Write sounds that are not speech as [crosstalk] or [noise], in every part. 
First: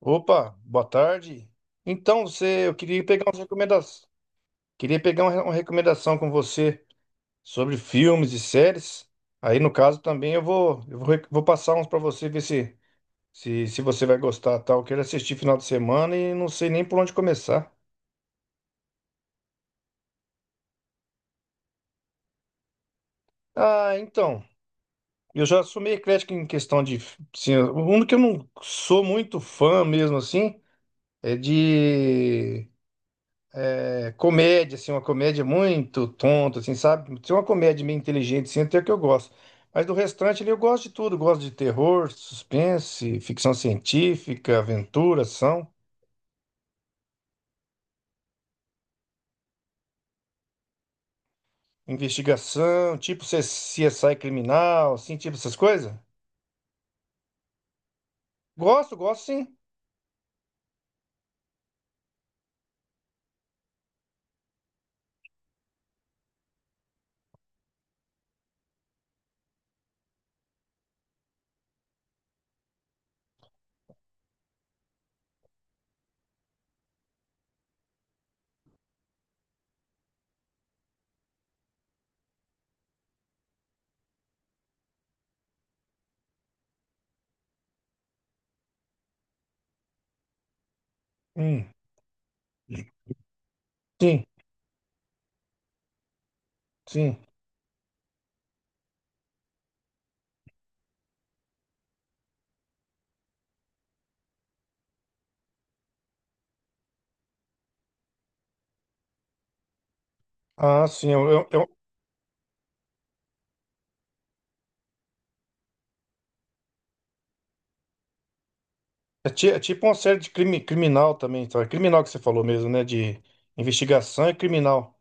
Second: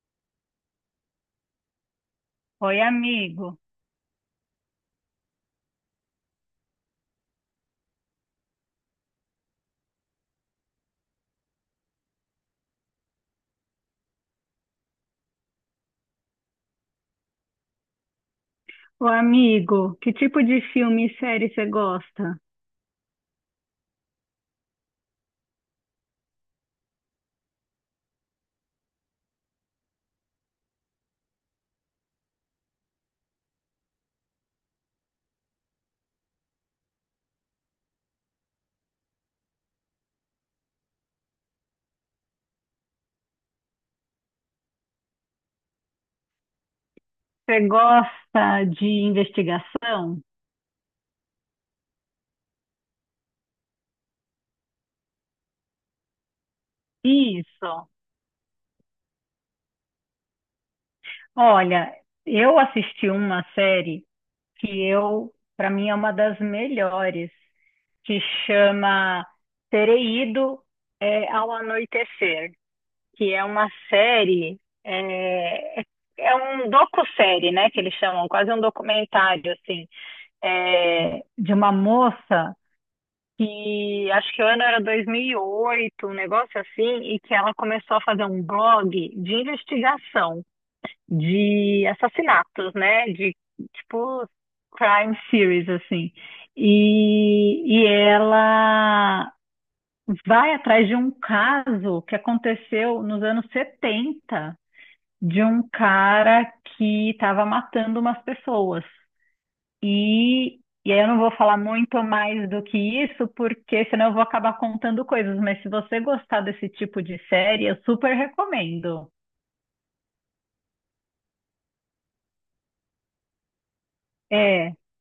Opa, boa tarde. Então, eu Oi, queria pegar umas amigo. recomendações, queria pegar uma recomendação com você sobre filmes e séries. Aí, no caso, também vou passar uns para você ver se você vai gostar, tal. Eu quero assistir final de semana e não sei nem por onde começar. Ô, amigo, que tipo de filme e série você gosta? Ah, então, eu já sou meio eclético em questão de, assim, o único que eu não sou muito fã mesmo assim é de é, comédia, assim, uma comédia muito tonta, assim, sabe? Se é uma comédia meio inteligente, assim, até que eu gosto. Mas do restante ali eu gosto de tudo, gosto de terror, suspense, ficção científica, aventura, ação, Você gosta de investigação? investigação, tipo CSI criminal, assim, tipo essas coisas. Isso. Gosto, gosto sim. Olha, eu assisti uma série que eu, para mim, é uma das melhores, que chama Terei Ido ao Anoitecer, que é uma série, é um docu-série, né, que eles chamam, quase um documentário, assim, de uma moça que acho que o ano era 2008, um negócio assim, e que ela começou a fazer um blog de investigação Hum, de assassinatos, né? De sim, tipo crime series assim. sim. E ela vai atrás de um caso que aconteceu nos anos 70 de um cara que estava matando umas pessoas. E, Ah, e aí eu sim. não vou falar muito mais do que isso, porque senão eu vou acabar contando coisas. Mas se você gostar desse tipo de série, eu super recomendo. É é tipo uma série de crime, criminal também, tá? Criminal que você falou mesmo, né? De investigação e É, criminal.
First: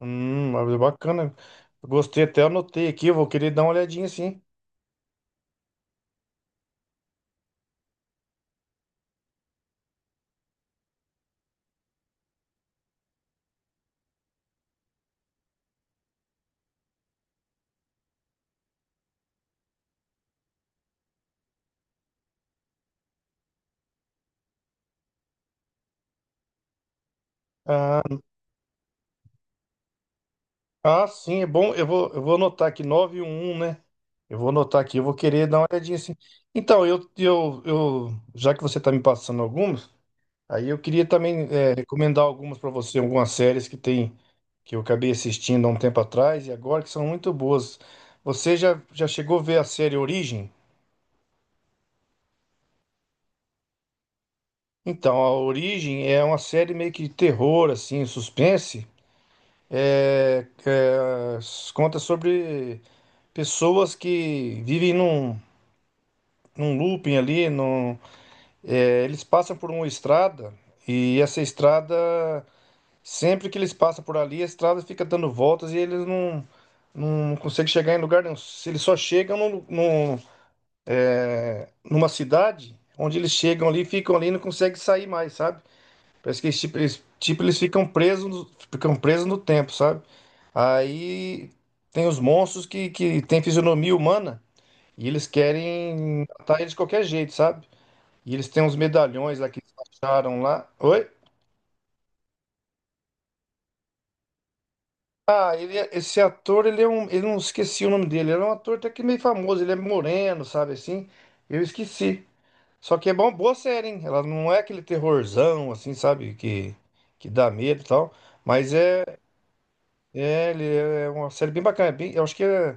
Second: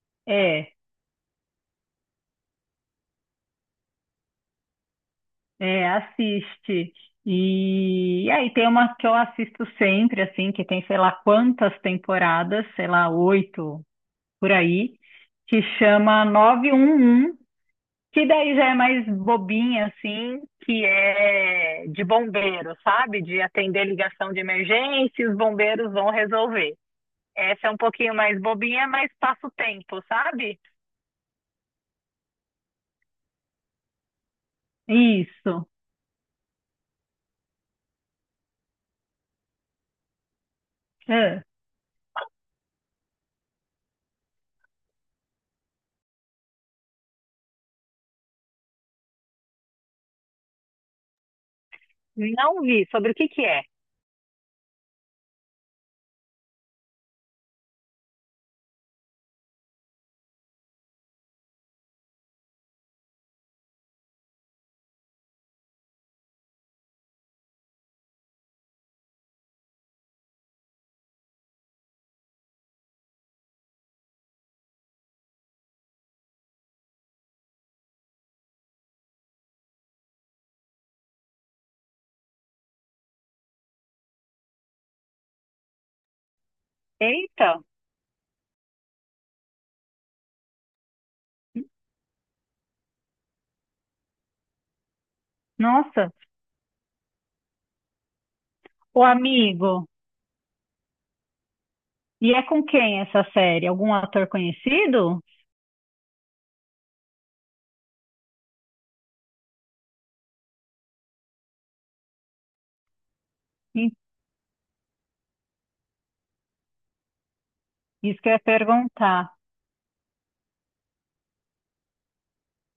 Mas é, é bacana. Gostei até, anotei aqui, eu vou querer dar uma olhadinha sim. é, assiste. E aí tem uma que eu assisto sempre, assim, que tem sei lá quantas temporadas, sei lá, oito por aí, que chama 911. Que daí já é mais bobinha, assim, que é de bombeiro, sabe? De atender ligação de emergência, e os bombeiros vão resolver. Essa é um Ah, pouquinho mais bobinha, mas passa o tempo, sabe? ah, sim, é bom. Eu vou anotar aqui nove e um, né? Eu vou anotar aqui, eu vou querer dar uma Isso. olhadinha assim. Então, já que você está me passando algumas, aí eu queria É. também é, recomendar algumas para você, algumas séries que tem que eu acabei assistindo há um tempo atrás e agora que são muito boas. Você já chegou a ver a série Origem? Não vi. Sobre o que que é? Então, a Origem é uma série meio que de terror, assim, suspense. É, é, conta sobre pessoas que vivem num looping ali, é, eles passam por uma estrada e essa estrada, sempre que eles passam por ali, a estrada fica dando voltas e eles não, não conseguem chegar em lugar nenhum. Se eles só chegam numa cidade onde eles chegam ali, ficam ali e não conseguem sair mais, sabe? Parece que Eita. eles ficam presos ficam presos no tempo, sabe? Aí tem os monstros que têm fisionomia humana e eles Nossa, querem matar eles de qualquer jeito, sabe? E eles têm uns o medalhões lá que eles amigo. acharam lá. Oi? E é com quem essa série? Algum ator conhecido? Ah, ele, esse ator, ele é um. Eu não esqueci o nome dele. Ele é um ator até que meio famoso. Ele é moreno, sabe assim? Eu esqueci. Só que é bom, boa série, Sim. hein? Ela não é aquele terrorzão, assim, sabe? Que dá medo e tal. Isso que eu ia Mas é. perguntar. É, ele é é uma série bem bacana. É bem- eu acho que é-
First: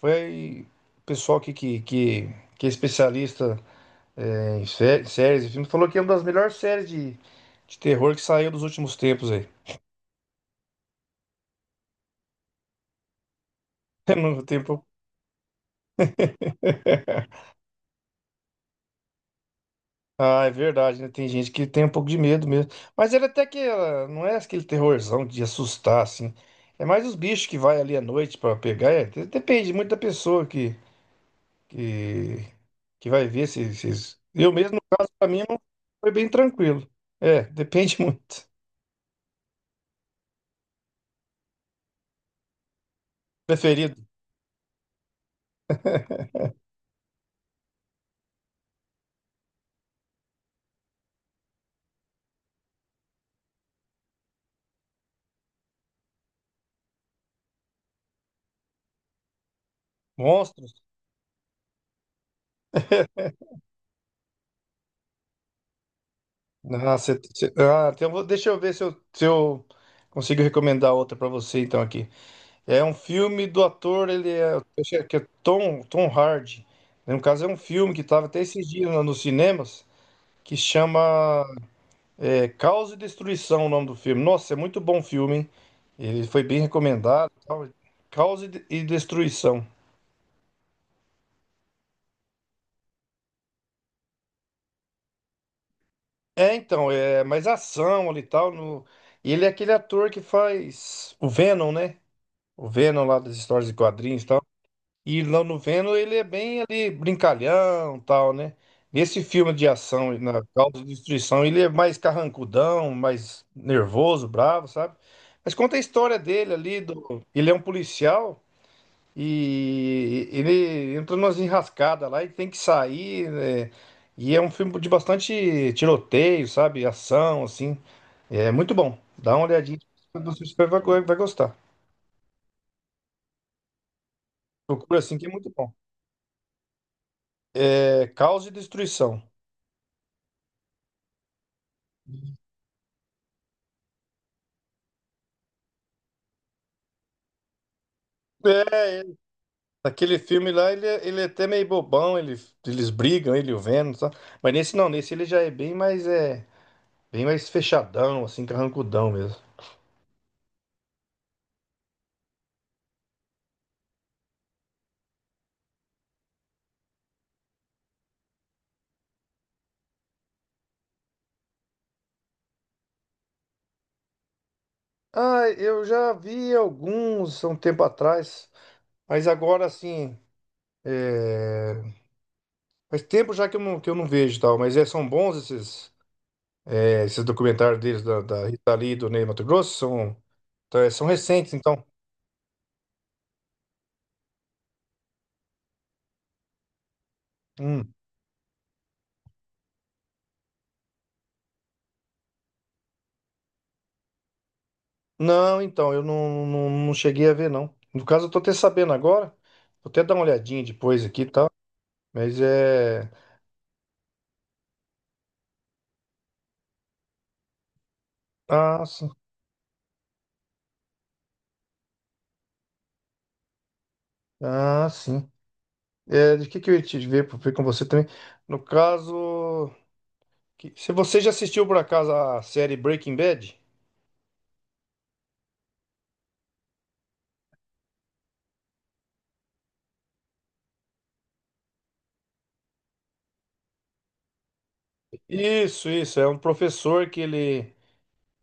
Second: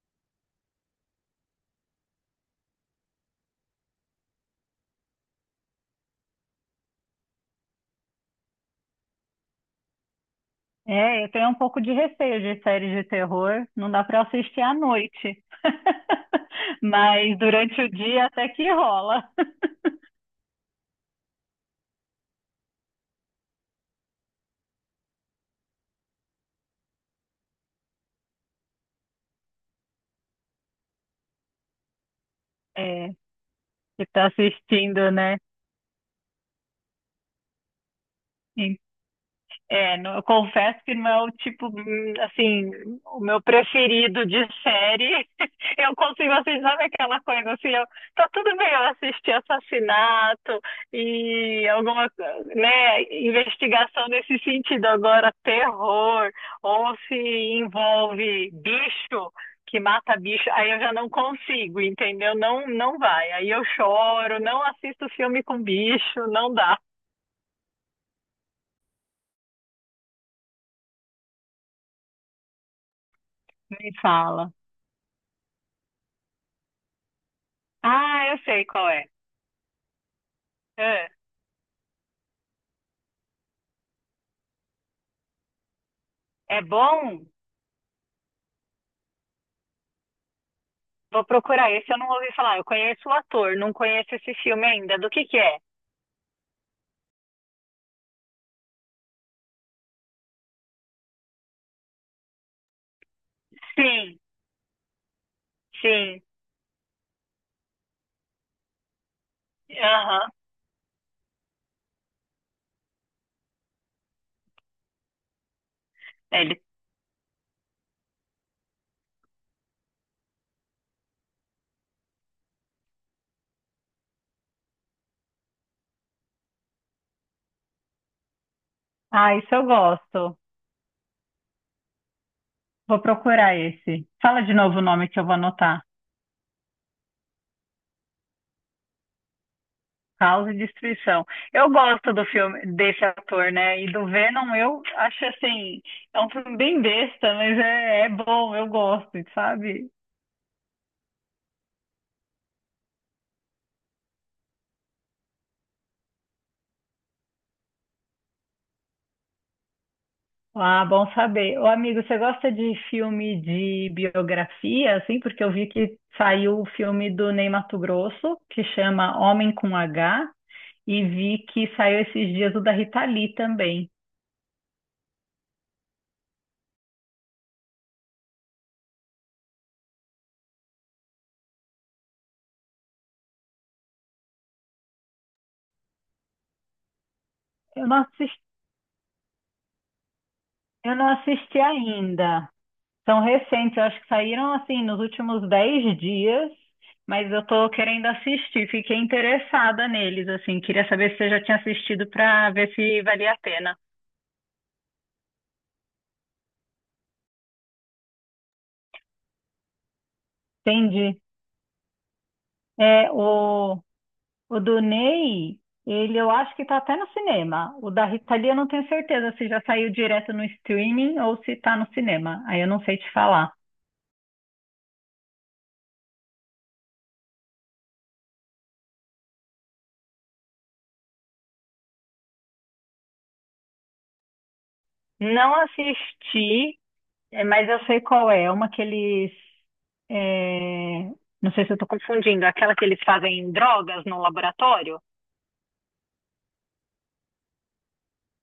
Foi o pessoal aqui que é especialista é, em séries e filmes, falou que é uma das melhores séries de terror que saiu dos últimos tempos aí. É, eu tenho um pouco de receio de séries de terror. Não dá [laughs] para No assistir à tempo. noite. [laughs] Mas durante o dia até que rola. Ah, é verdade, né? Tem gente que tem um pouco de medo mesmo. Mas ele até que ela não é aquele terrorzão de assustar, assim. É mais os bichos que vai ali à noite pra pegar. É, depende muito da pessoa que, que É, vai ver se que esses. tá Eu mesmo, no caso, assistindo, pra né? mim, não foi bem tranquilo. É, [laughs] depende muito. É, não- eu confesso que não é o tipo, assim, o meu Preferido? preferido de série. [laughs] Eu consigo assistir, sabe aquela coisa assim, eu, tá tudo bem eu assistir assassinato e né, investigação nesse sentido. Agora, terror, ou se envolve bicho, que mata bicho, aí Monstros? eu já não consigo, entendeu? Não, não vai. Aí eu choro, não assisto filme com bicho, não dá. Ah, ah, então deixa eu ver se eu consigo recomendar outra pra você, então, aqui. É um filme do Me ator, ele fala. é, eu acho que é Tom Hardy. No caso, é um filme que estava Ah, eu até sei esses qual dias é. nos cinemas, que chama Ah, é, Caos e Destruição, o nome do filme. Nossa, é muito bom filme, hein? Ele foi bem é bom? recomendado e tal. Caos e Destruição. Vou procurar esse, eu não ouvi falar. Eu conheço o ator, não conheço esse filme ainda. Do que é? É, então, é mais ação ali e tal. No... E ele é aquele ator que faz o Venom, né? O Venom lá das histórias de Sim, quadrinhos e tal. E lá no Venom ele sim. é bem ali brincalhão e tal, né? Nesse filme de ação, Aham. na Causa de Destruição, ele é mais carrancudão, mais nervoso, bravo, sabe? Mas conta a história dele Ele. ali, do... ele é um policial. E ele entra numas enrascadas lá e tem que sair, né? E é um filme de bastante tiroteio, sabe? Ação, assim. É muito bom. Dá Ah, uma isso eu olhadinha, gosto. você vai vai gostar. Vou procurar esse. Fala de novo o Procura, nome assim que eu que é vou muito bom. anotar. É Caos e Destruição. Caos e Destruição. Eu gosto do filme desse ator, né? E do Venom eu acho assim, é um filme bem besta, mas é bom, eu É, gosto, sabe? aquele filme lá, ele, ele é até meio bobão, ele, eles brigam, ele e o Venom, sabe? Mas nesse não, nesse ele já é, bem mais fechadão, assim, carrancudão mesmo. Ah, bom saber. Ô, amigo, você gosta de filme de biografia, assim? Porque eu vi que saiu o filme do Ney Matogrosso, que chama Homem com H, e vi que saiu esses dias o da Rita Lee também. Ah, eu já vi alguns há um tempo atrás, mas agora, assim, é, faz tempo já que eu não vejo e tal, mas é, são bons esses, é, esses documentários Eu não deles assisti, da Rita Lee e do Ney Matogrosso? São, tá, é, eu são não recentes, assisti então. ainda. São recentes, eu acho que saíram, assim, nos últimos 10 dias, mas eu tô Hum. querendo assistir. Fiquei interessada neles, assim. Queria saber se você já tinha assistido para ver se valia a pena. Não, então, eu não, não, não cheguei a ver, não. No caso, eu tô até sabendo agora. Vou até dar uma olhadinha depois Entendi. aqui e tal. Mas é. É, O do Ney, ele eu acho que tá até no cinema. O da Rita Lee eu não Ah, tenho sim. certeza se já saiu direto no streaming ou se tá no cinema. Aí eu não sei te falar. Ah, sim. É, de que eu ia te ver com você também? No caso. Que- Se você já assistiu por acaso a série Breaking Bad? Não assisti. É, mas eu sei qual é. É uma que eles. É, não sei se eu tô confundindo, aquela que eles fazem drogas no laboratório? Isso, isso. É um professor que ele.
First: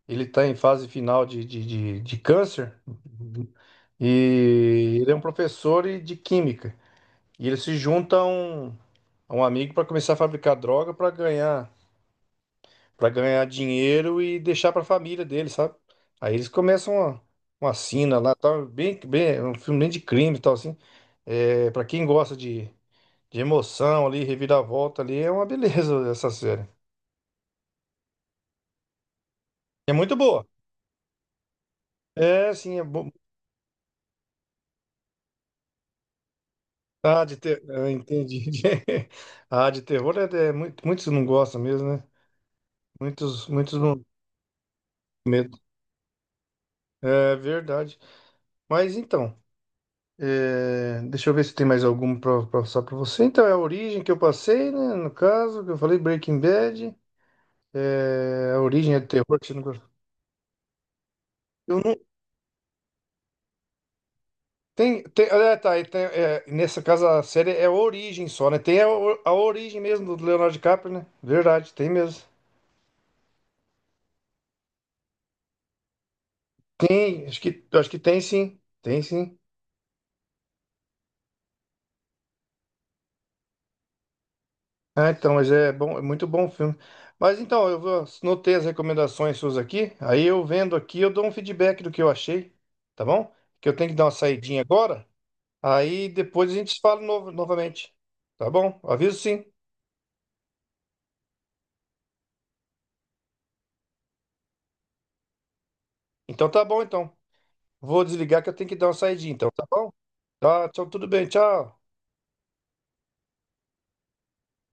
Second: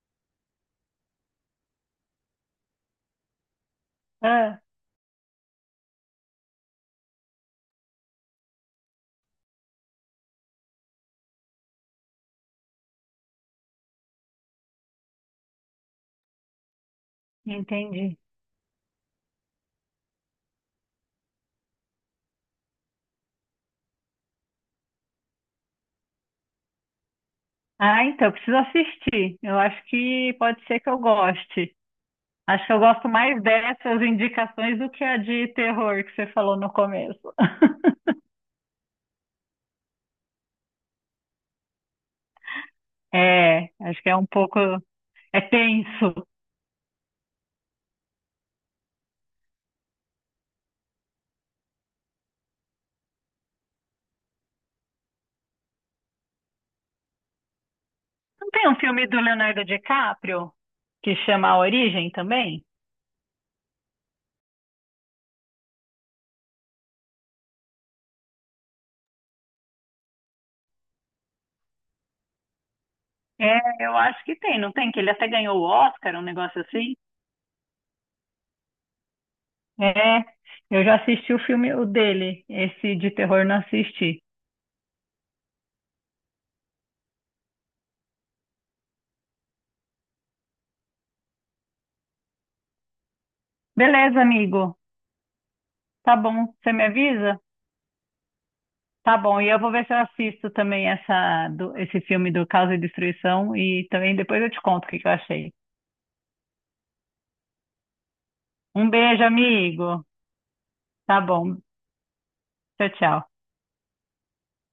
Ele está em fase final de câncer Ah, e ele é um professor de química. E ele se junta a um amigo para começar a fabricar droga para ganhar dinheiro e deixar para a família dele, sabe? Aí eles começam uma entendi. sina lá, tal, bem, bem, um filme bem de crime e tal, assim. É, para quem gosta de emoção ali, reviravolta ali, é uma beleza [laughs] essa série. Ah, então, eu preciso assistir. Eu acho É muito que boa. pode ser que eu goste. É, Acho que sim, eu gosto mais dessas indicações do que a de terror que você falou no ah, começo. de ter... eu [laughs] entendi. [laughs] Ah, de terror é, muitos não gostam mesmo, né? É, Muitos não acho têm que é um pouco. É medo. tenso. É verdade. Mas então, é, deixa eu ver se tem mais algum para passar para você. Então, é a origem que eu passei, né? No caso, que eu falei Breaking Bad. Não É, a tem um origem é de filme do terror que você não Leonardo gosta. DiCaprio que chama A Eu não. Origem também? Tem, tem, ah, tá, e tem, é, nessa casa a série é a origem só, né? Tem a origem mesmo do Leonardo DiCaprio, né? Verdade, tem mesmo. É, eu acho que tem, não tem? Que ele até ganhou o Oscar, um negócio assim? Tem, acho que tem sim. Tem sim. É, eu já assisti o filme o dele, esse de terror não assisti. Ah, então, mas é bom, é muito bom o filme. Mas então, eu vou, notei as recomendações suas aqui, aí eu vendo aqui, eu dou um feedback do que eu achei, tá bom? Que eu tenho que dar uma Beleza, saidinha amigo. agora, aí Tá bom, depois a gente você se me fala novo, avisa? novamente, tá bom? Tá Aviso bom, sim. e eu vou ver se eu assisto também essa, do- esse filme do Caos e Destruição e também depois eu te conto o que que eu achei. Então tá bom, então. Vou desligar que eu tenho que dar Um uma beijo, saidinha, então, tá bom? amigo. Tá, tchau, tudo Tá bem, bom. tchau. Tchau, tchau.